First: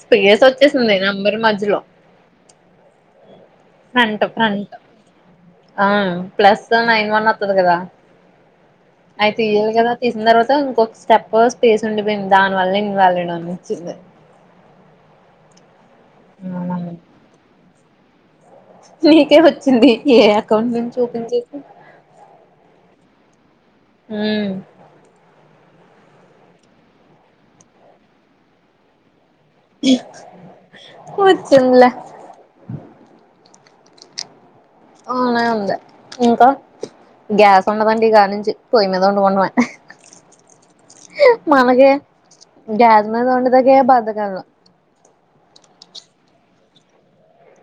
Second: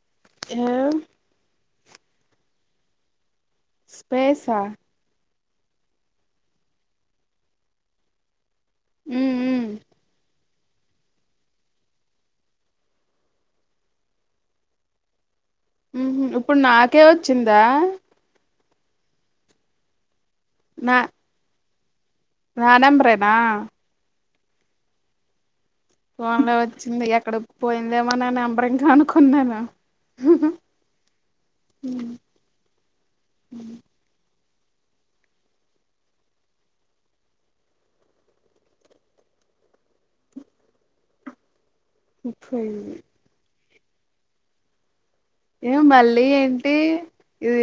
Space ఏ వచ్చేసింది number మజ్యలో ఫ్రంట్ స్పేసా ఫ్రంట్ ఆ ప్లస్ నైన్ వన్ అత్తదు కదా మ్మ్ ఆయితే ఇయ్యాల గదా తీసిన తర్వాత సో ఇంకొక స్టెప్ స్పేస్ ఉండిపోయింది దాని వల్ల ఇన్వాలిడ్ అని వచ్చింది ఉమ్ ఇప్పుడు నాకే వచ్చిందా నీకే వచ్చింది ఏ అకౌంట్ నుంచి ఓపెన్ చేసి నా నెంబర్ ఏ నా ఉమ్ ఫోన్ లో వచ్చింది ఎక్కడికి పోయిందేమో నా నంబర్ ఇంకా అనుక వచ్చింద్ల ఉమ్ అవునా ఉంది ఇంకా గ్యాస్ ఉండదండి ఇక నుంచి పొయ్యి మీద వండుకోడమే మనకు పోయింది గ్యాస్ మీద వండితే [unintelligible] బాధ కను ఏ మళ్ళీ ఏంటి ఇది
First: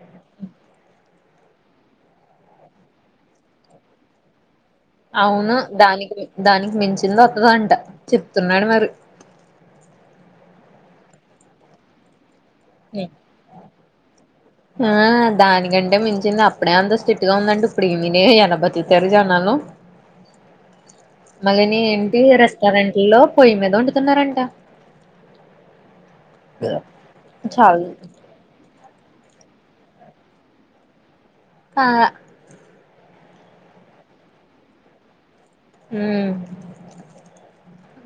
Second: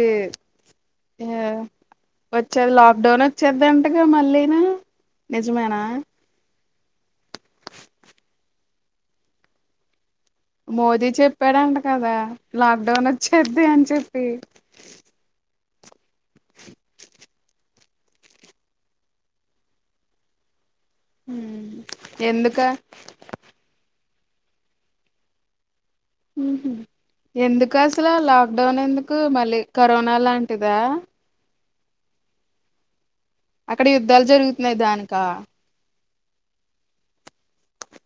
వచ్చేది లాక్డౌన్ వచ్చేదింటగా మళ్ళీనా అవును దానికి దానికి మించింది వత్తదంట చెప్తున్నాడు మరి మోదీ చెప్పాడంట కదా లాక్ డౌన్ వచ్చేద్ది అని చెప్పి ఎందుకంటే మించింది అప్పుడే అంత స్స్ట్రిక్ట్ గా ఉందండి ఇప్పుడు [unintelligible] ఎలా బతుకుతారు జనాలు మళ్ళీ ఉమ్ నీ ఏంటి ఎందుక రెస్టారెంట్ లో పోయి మీద వండు తున్నారంట ఉహూ ఎందుకు అసలు లాక్డౌన్ ఎందుకు మళ్ళీ కరోనా లాంటిదా ఆ అక్కడ యుద్ధాలు జరుగుతున్నాయి దానికా ఉమ్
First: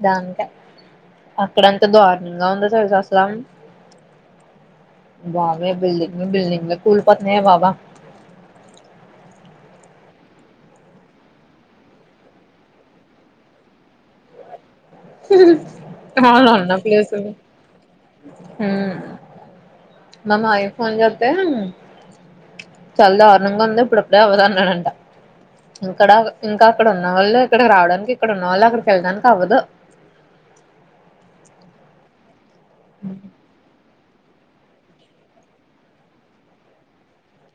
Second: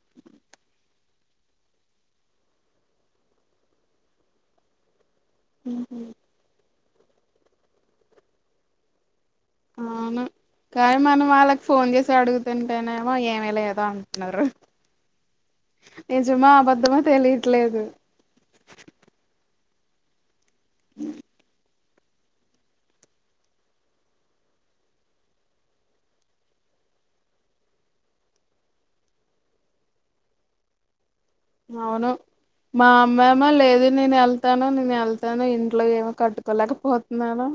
దానికే అక్కడంతా దారుణంగా ఉంది తెలుసా అసల వామే బిల్డింగ్ మీద బిల్డింగ్ [unintelligible] బాబా అవును కానీ మనం వాళ్ళకి ఫోన్ చేసి అడుగుతుంటేనేమో ఏమీ లేదు అంటున్నారు నిజమో [unintelligible] అబద్ధమో ప్లేసు ఉమ్ తెలియట్లేదు మమ్ ఆయిఫోన్ జతే చాలా దారుణంగా ఉంది ఇప్పుడప్పుడే అవ్వదు అన్నాడంట ఇంక్కడ ఇంకా అక్కడ ఉన్న వాళ్ళు ఇక్కడ రావడానికి ఇక్కడ ఉన్నవాళ్ళు అక్కడికి వెళ్ళడానికి అవ్వదు అవును మా అమ్మ ఏమో లేదు నేను వెళ్తాను నేను వెళ్తాను ఇంట్లో ఏమో కట్టుకోలేకపోతున్నాను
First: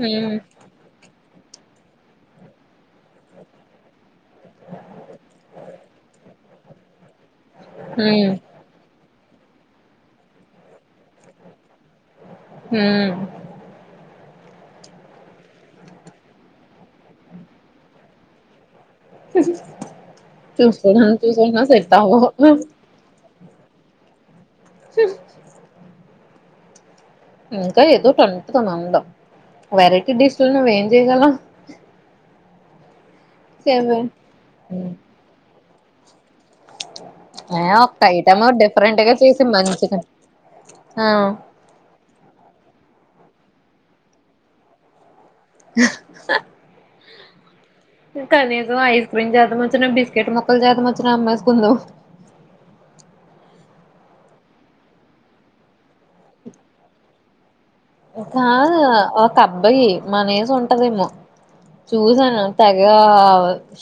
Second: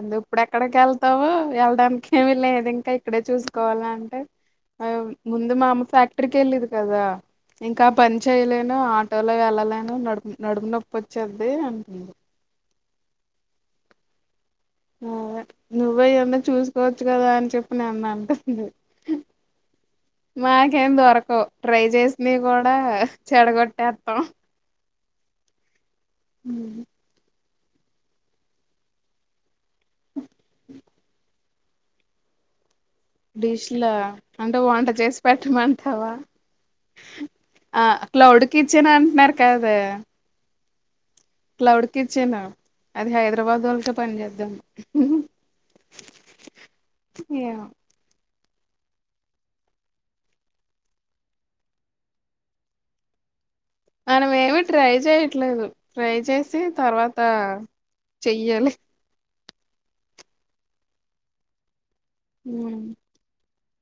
ఉంటది ఉమ్ ఇప్పుడు ఎక్కడికి వెళ్తావు వెళ్డానికి ఏమి లేదు ఇంకా ఇక్కడే చూసుకోవాల అంటే ముందు మా అమ్మ ఫ్యాక్టరీకి వెళ్ళింది కదా ఎమ్ కా పని ఉమ్ చేయలేను ఆటోలో వెళ్ళాలను నడుం నడుపు నొప్పి వచ్చేది అం మ్ నువ్వే నువ్వే ఏన్నా చూసుకోవచ్చు కదా అని చెప్పి నేన్న అంటుంది. మాకేం చూసుకోనా చూసుకోనా సెట్ అవ్వవ్ ను చెడగొట్టేత్తం హు ఉహు ఇంకా ఏదోటి అంటుదం అందం వెరైటీ డిష్లనువ్వే జేయగలం డిష్ లా అంటే వంట చేసి పెట్టమం హవ్వా ఆ ఒక్కఐటమ్ కిచెన్ డిఫరెంట్ గా అంటున్నారు చేసి కదే మంచిగా ఆ క్లౌడ్ కిచెను అది హైద తర్వత్వరగా పని చేద్దాం ఉహుహు ఏమొ కనీజం ఐస్ క్రీమ్ జాతం వచ్చిన, బిస్కెట్ మొక్కలు జాతం వచ్చిన అమ్మెస్ కుందాం. మనము ఏమి ట్రై చేయట్లేదు. ట్రై చేసి తర్వాత చెయ్యాలి కాదు అప్ అబ్బాయి మన ఏజ్ ఉంటదేమో చూసాను తెగా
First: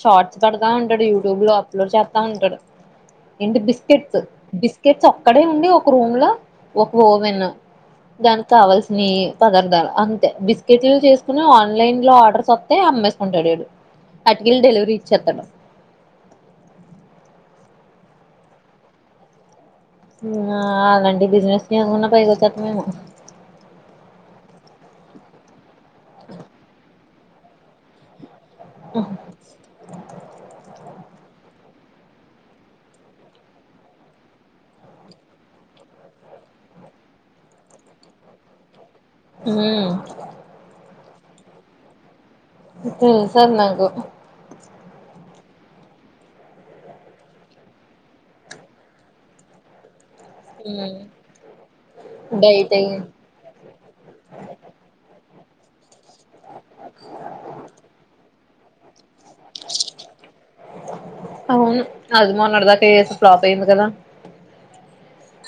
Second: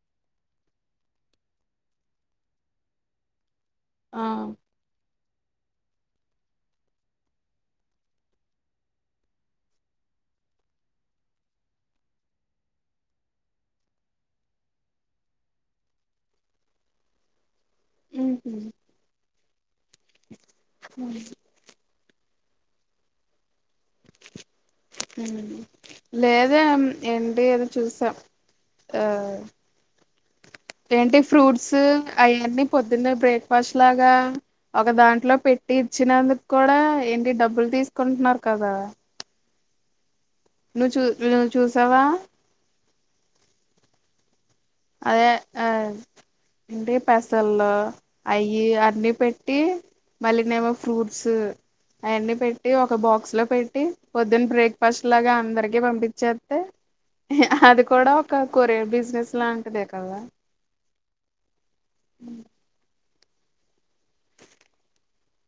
షార్ట్స్ పెడతా ఉంటాడు యూట్యూబ్ లో అప్లోడ్ చేస్తా ఉంటాడు. ఏంటి బిస్ స్కెట్స్ ఆ బిస్కెట్స అక్కడే ఉండి ఒక రూమ్ లో ఒక ఓవెన్ దానికి కావాల్సి నీ పదార్థాలు అంతే బిస్కెట్లు చేసుకుని ఆన్లైన్ లో ఆర్డర్స్ వత్తే అమ్మేసుకుంటాడు ఈడు అటుకెళ్ళి డెలివరీ ఇచ్చేత్తాడు. ఉహు ఆ అలాండి బిజినెస్లు ఏమున్నా పైకొచెత్తమేమో ఉమ్ లేదెమ్ ఎంటి అది చూసం ఆహ్ ఏంటి ఫ్రూట్స్ అయన్నీ పొద్దున్న బ్రేక్ఫాస్ట్ లాగా ఒక దాంట్లో పెట్టి ఇచ్చినందుకు కూడా ఏంటి డబ్బులు తీసుకుంటున్నారు కదా. ఉహు నువ్వు చూ నువ్వు చూసావా తెరు నాకు అదే ఏంటి పెసల్లో అయి అన్నీ పెట్టి మళ్ళీనేమో ఉమ్ ఫ్రూట్స్ అవన్నీ పెట్టి డైట్ ఒక అయి బాక్స్ లో పెట్టి పొద్దున్న బ్రేక్ఫాస్ట్ లాగా అ ఆడికి పంపి వచ్చతే అది కూడా కోర బిజినెస్ లా బల్వ అవును అది మొన్నటి దాకా ఫ్లాప్ అయింది కదా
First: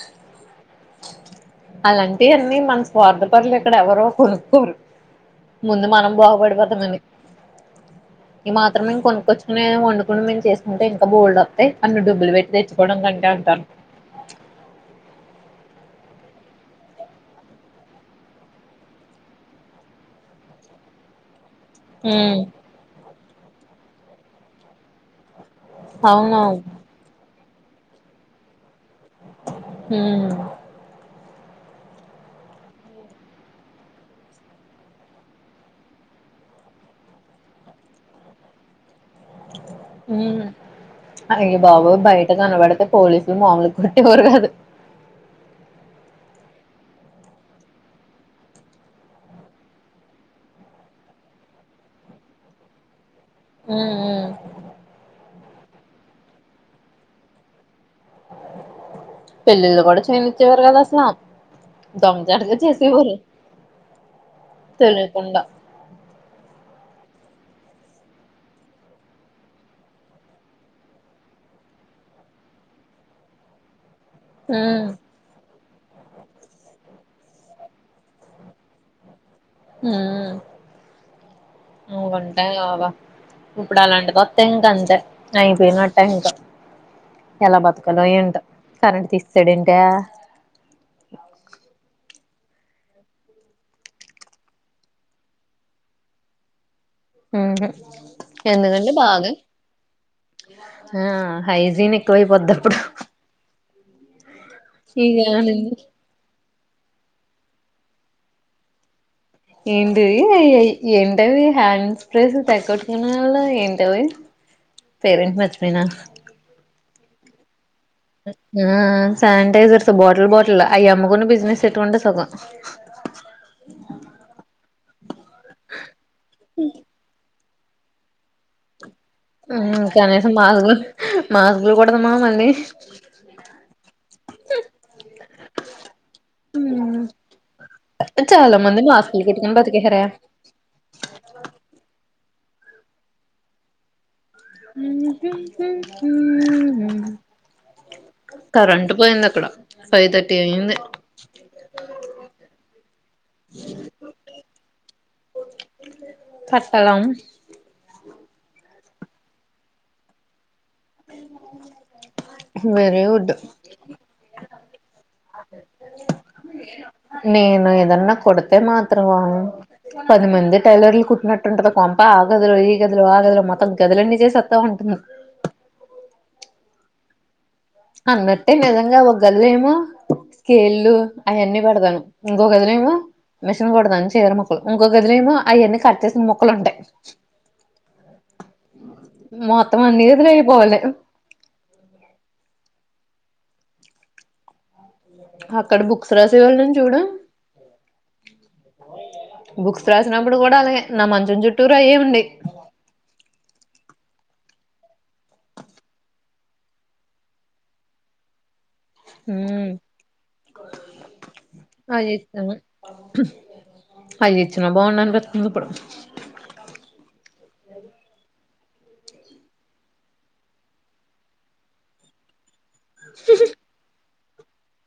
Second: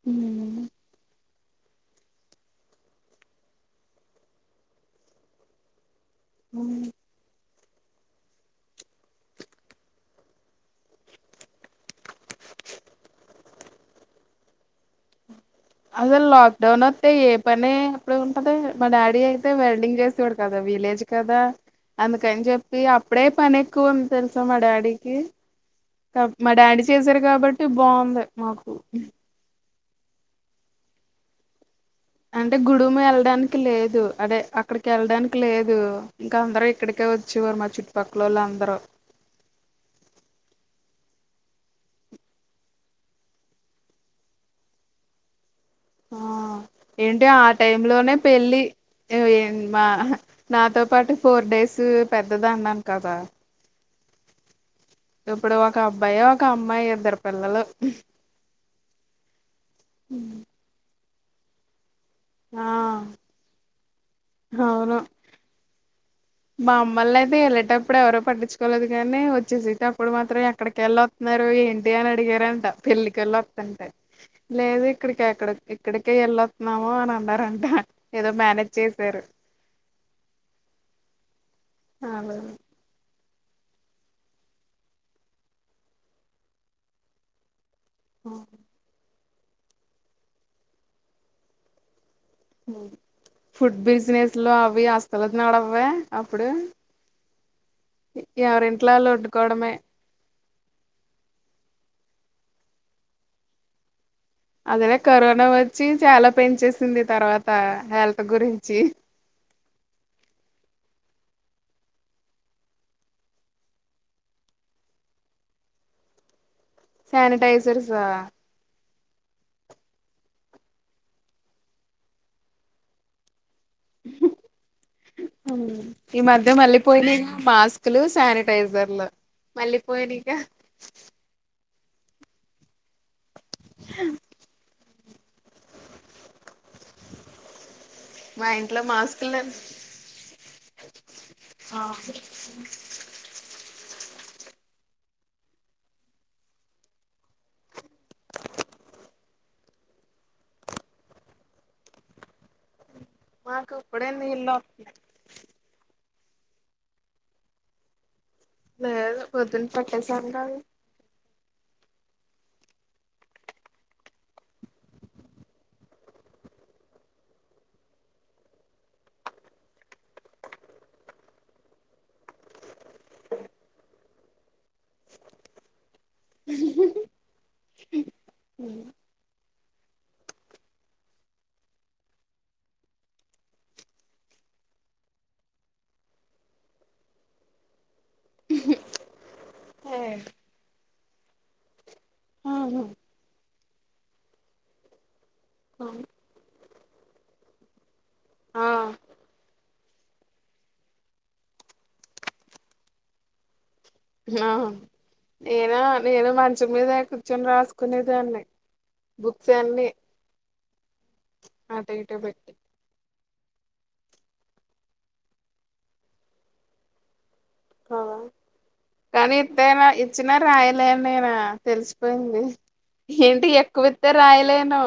హ అలాంటి అన్నీ మన స్వార్థపరులు ఇక్కడ ఎవరో కొనుక్కకోరు ముందు మనం బాగుపడిపోతామని ఇ మాత్రం కొనుక్కొచ్చుకునే వండుకుని మేము చేసుకుంటే ఇంకా బోల్డ్ అతాయి అన్ను డబ్బులు పెట్టి తెచ్చుకోవడం కంటే అంటాను అసలు లాక్ డౌన్ వస్తే ఏ పనే అప్పుడు ఉంటది మా డాడీ అయితే వెల్డింగ్ చేసేవడు కదా విలేజ్ కదా అందుకని ఉమ్ చెప్పి అప్పుడే పనే కుంత తెల్సా మ డాడికి అవును మా డాడీ చేసారు కాబట్టి బావుండే మాకు హ్మ్ అంటే గుడుము వెళ్ళడానికి లేదు అదే అక్కడికి వెళ్ళడానికి లేదు ఇంకా అందరు ఇక్కడికే వచ్చేవారు మా చుట్టుపక్కలోల్లు అందరూ హ్మ్ అయ్య బాబోయ్ బయట కనబడితే పోలీసులు మామూలు కొట్టేవారు కాదు. ఆ ఏంటి ఆ టైమ్ లోనే పెళ్ళి మా నాతో పాటు ఫోర్ డేస్ పెద్దది అన్నాను కదా ఉ ఊ ఇప్పుడు ఒక అబ్బాయి, ఒక అమ్మాయి ఇద్దరు పిల్లలు పెళ్ళిళ్ళు కూడా చేయనించేవారు కాదు అసలు దొంగ చాటుగా ఆ చేసేవారు తెలియకుండా మమ్మల్ని అయితే ఎళ్ళేటప్పుడు ఎవరో పట్టించుకోలేదు కానీ వచ్చేసేటప్పుడు మాత్రం ఎక్కడికెళ్ళి వత్తున్నారు, ఏంటి అని అడిగారంట పెళ్ళికెళ్ళి వత్తుంటె ఉమ్ లేదు ఇక్కడికి ఎక్కడో ఇక్కడికే వెళ్ళొత్తున్నాము అని అన్నారంటే ఏదో మేనేజ్ చేశారు హ్మ్ అ అలా ఉంటా గాబా ఇప్పుడు అలాంటిది వొత్తె ఇంక అంతే అయిపోయినట్టే ఇంకా ఎలా బతుకు కాలో ఏంటో కరెంట్ తీస్ సాడెంటి ఫుడ్ బిజినెస్లు అవి అస్సలు నడవ్వే అప్పుడు హుహ్ ఎవరింట్లో ఆల్లు వండుకోవడమే. ఆ హైజీన్ ఎక్కువైపోద్ది అప్పుడు అదేలే కరోనా ఇగానండి వచ్చి చాల పెంచేసింది తర్వాత హెల్త్ గురించి ఏంటిది అ ఏంటది హ్యాండ్ స్ప్రేస్ తెగ కొట్టుకునే వాళ్ళం ఏంటవి పేరెంటి మర్చిపోయినా సానిటైజర్స్ హ సానిటైజర్స్ బాటిల్ బాటిల్ అయి అమ్మకుని బిజినెస్ పెట్టుకుంటే సుఖం హ్ ఈ మధ్య మళ్ళీ పోయినయిగా మాస్కులు, సానిటైజర్లు హ్మ్ కనీసం మాస్కులు మాస్ ఉండగలమా మళ్ళీ [inaudible] [inaudible] హ్మ్ మా చాలా మంది ఇంట్లో మాస్కులు కుట్టుకొని బతికేసారే [inaudible] కరెంట్ పోయింది ఇక్కడ ఫైవ్ థర్టీ అయింది మాకు ఇప్పుడే నీళ్లులోతనై కట్టలం లేదు పొందిన పట్టేసమ్ గా వెరీ గుడ్ నేను ఏదన్నా కొడితే మాత్రం పది మంది టైలర్లు కుట్టినట్టుంటంది కొంప ఆగధిలో ఈ గదులు ఆ గదులు మొత్తం గదులన్నీ చేసస్తా ఉంటు ఊహ్మహామ్ అన్నట్టే నిజంగా ఒక గదిలో ఏమో స్కేళ్లు అవన్నీ పడతాను ఇంకోక గదిలో ఏమో మిషన్ కొడదాను చీర మొక్కలు ఇంకోక గదిలో ఏమో అవన్ని కట్టేసిన ముక్కలు ఉంటాయి ఆ మొత్తమన్నిదులుయిపోవాలి [inaudible] ఉమ్ అక్కడ బుక్స్ రాసేవొళ్ళు చూడు ఆ బుక్స్ రాసినప్పుడు కూడా అలాగే నా మంచం చుట్టూరు అయ్యే ఉండి ఆ నేనా నేను మంచ మీద కూర్చొని రాసుకునేదాన్ని బుక్స్ అన్ని అటు అ ఇటు జెస్తారు అయి ఇచ్చిన బాగుండు అనిపిస్తుంది ఇప్పుడు అ కానీ ఇతే ఇచ్చినా రాయలే అని నేనా తెలిసిపోయింది. ఏంటి ఎక్కువ్ ఇత్ త రాయలేను.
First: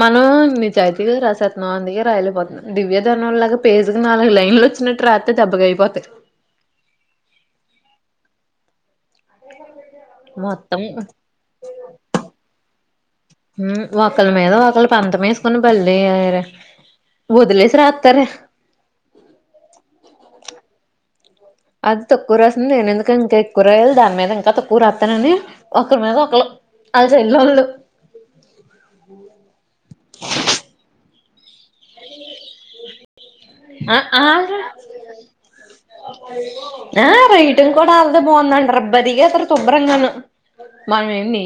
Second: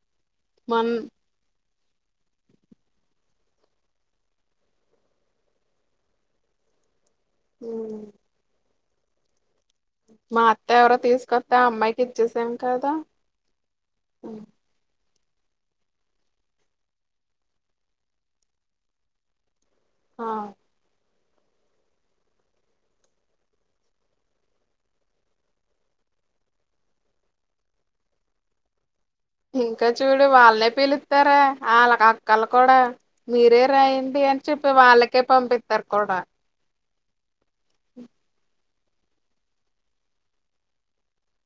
మనం మొన్ నిజాయితీగా రాస మందికే రాయాలపోతున్నాం దివ్యధర్నం లాగా పేజ్కి నాలుగు లైన్లు వచ్చిన ట్రా అతే దెబ్బగాయిపోతాయి. ఉమ్ మా అత్త మొత్తం ఎవరో తీసుకొస్తే ఆ అమ్మాయికి ఇచ్చేసాం కదా. ఒకరి మీద ఒకళ పంతం వేసుకుని బళ్ళయ్యార వదిలేసి రాతారే ఆ అది తక్కువ రాస్తుంది నేనెందుకు ఇంకా ఎక్కువ రాయాలి. దాని మీద ఇంకా తక్కువ రాస్తానని ఒకరి మీద ఒకళ వాళ్ళ చెల్ వాళ్ళు ఇంకా చూడు వాళ్ళనే పిలు తార వాళ్ళకి అక్కలు కూడా మీరే ఆ రాయండి. అని ఆల్రా చెప్పి వాళ్ళకే పంపితరు కూడా ఆ రైటింగ్ కూడా అళ్దే బాగుందండి రబ్బరిగా అ శుభ్రంగాను మన నీ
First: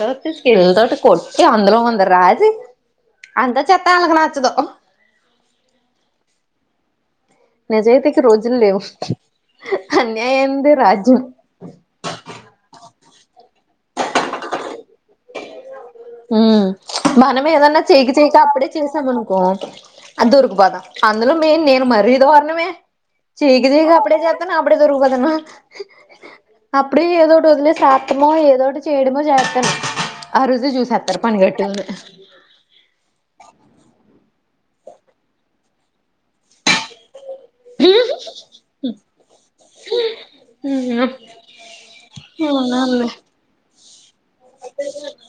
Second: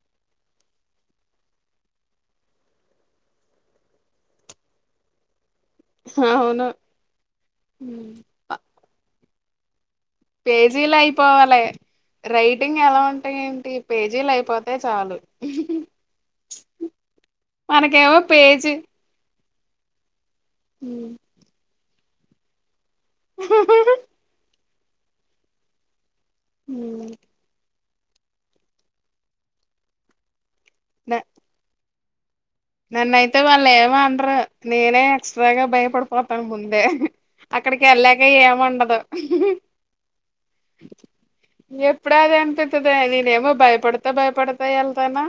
దత్ [unintelligible] స్కిల్ల్ తోటి కొట్టి అందులో ఉంది రాసి అంతా చెత్తా అళ్ళకి నచ్చదు. అవును నిజాయితీకి రోజులు లేవు. అ పేజీలో అయిపోవాలి. రైటింగ్ ఎలా ఉంట అ ఏంటి పేజీలు అయిపోతా హ మనం ఏదన్నా చేయాక మనకేమో చేయాక అప్పుడే పేజీ చేసామును. కుహ [unintelligible] అది దొరికిపోతాం అందులో మేయిన్ నే మరి దారుణమే. చేయక చేయక అప్పుడే జెత అప్పుడే దొరికిపోతాను. అప్పుడే న ఏదోటి వదులే సా ఏమో ఏదోటి చేయడుమో చేతను ఆ రోజు చూసేస్తారు పని గట్టుకొని. నన్నయితే వాళ్ళు ఏమండ్రు. నేనే ఎక్స్ట్రాగా భయపడిపోతాను ముందే అక్కడికి వెళ్ళాక ఏం ఉండదు ఎప్పుడా అది అనిపితది అవునావునులే నేనేమో భయపడుతు త భయపడుతూ వెళ్తానా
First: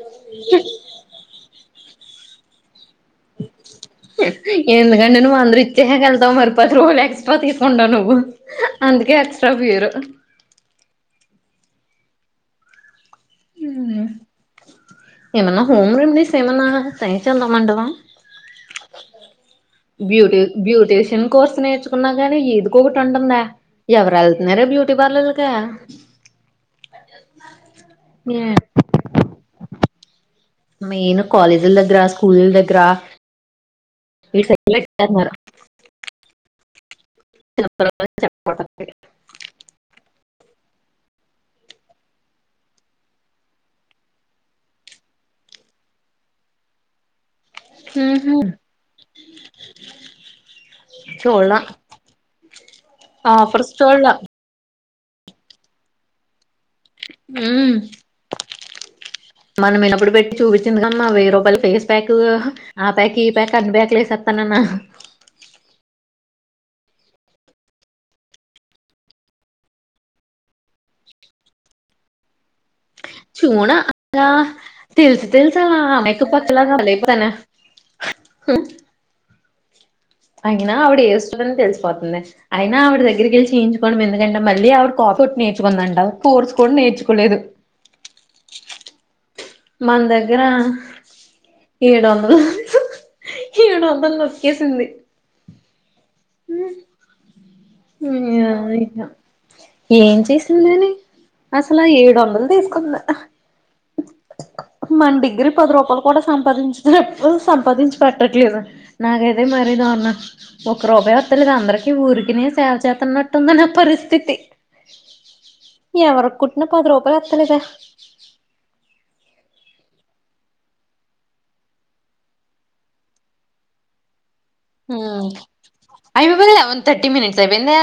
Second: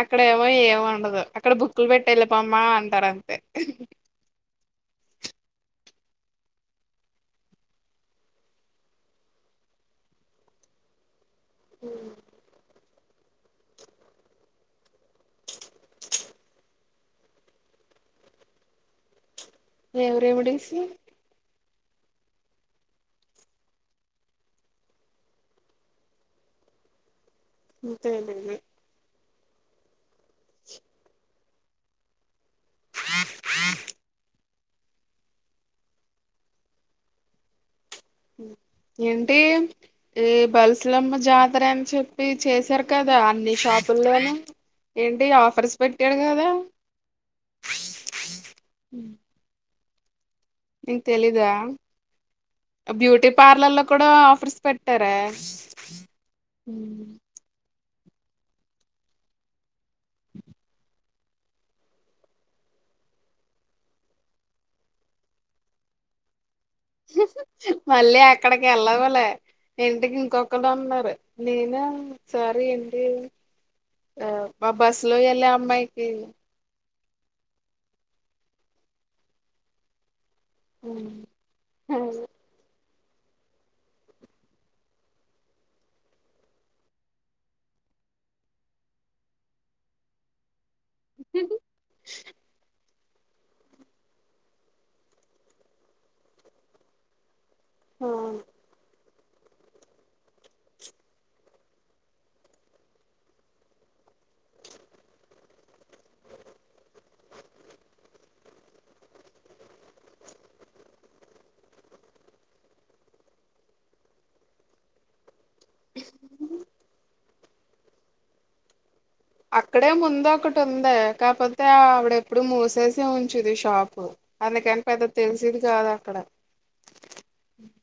అక్కడేమో ఎం ఉండదు క్కడ బుక్లు పెట్ టేళ్లిపొమ్మ టరంతే ఎందుకంటే నువ్వు అందరు ఇచ్చేక వెళ్తావు మరి పది రూపాయలు ఎక్స్ట్రా తీసుకుంటా నువ్వు అందుకే ఎక్స్ట్రా పెయరు అ అ ఏమన్న హోమ్ రేమిడిస్ సేమన్నా ట్రై చెదమంటవ ఏం బ్యూటి రెమెడీస్ బ్యూటీషన్ కోర్సినేర్ కున్నా గాని ఇదికొకటి ఉంటుందే ఎవరు వెళ్తున్నారే బ్యూటీ పార్లర్లకే అే మేను కాలేజిల్ దగ్గర స్కూల్ ద గ్గర ఈ సే [unintelligible] న్నార ట్ ఏంటి ఏ బల్సులమ్మ జాతర అని చెప్పి చేశారు కదా అన్ని షాపుల్లోను ఏంటి ఆఫర్స్ పెట్టాడు కదా మ్ హు నిక్ తెలిదా బ్యూటీ ఆఫర్స్ పార్లర్లో కూడా చూడలా ఆఫర్స్ పెట్టారే ఉ మనం వినప్పుడు పెట్టి చూపించింది కమ్మా వెయ్యి రూపాయల ఫేస్ ప్యాక్ ఆ ప్యాక్ ఈ ప్యాక్ అన్ని ప్యాకులేసేస్తానన్న మళ్ళీ అక్కడికి వెళ్ళవులే ఇంటికి ఇంకొకరు ఉన్నారు నేను ఒకసారి చూనా అక్క ఆ, మా బస్సు లో తెలుసు వెళ్ళే తెలుసా అమ్మాయికి ఆమయక పక్కలాగ బలై తనా హు అయినా ఆవిడ ఏజ్ లోనే తెలిసిపోతుందే అయినా ఆవిడ దగ్గరికెళ్లి చెఇంచుకోవడం ఎందుకంటే మళ్ళీ ఆవిడ కాఫుట్ ర్చుకుందంట కోర్స్ కూడా నేర్చుకోలేదు మన దగ్గర ఏడు వందలు ఏడు వందలు నొక్కేసింది హమ్ ఆ, ఏమో ఇక ఏం చేసిందని అసలు ఆ ఏడు వందలు తీసుకుంది మన డిగ్రీ పది రూపాయలు కూడా సంపాదించినప్పుడు సంపాదించి పెట్టట్లేదు నాకైతే మరీ దారుణం ఒక రూపాయి వస్తలేదు అందరికి ఊరికినే సేవచేస్తునట్టు ఉంది నా పరిస్థితి ఎవరు కి కుట్టిన పది రూపాయ తెలేదా అక్కడే ముందు ఒకటి ఉంది కాకపోతే ఆవిడ ఎప్పుడు మూసేసి ఉంచిది షాపు అందుకని హ పెద్ద తెలిసేది కాదు అక్కడ అయిమా [inaudible] బల ఒంద థర్టీ మిననిట్స్ అయి బందయా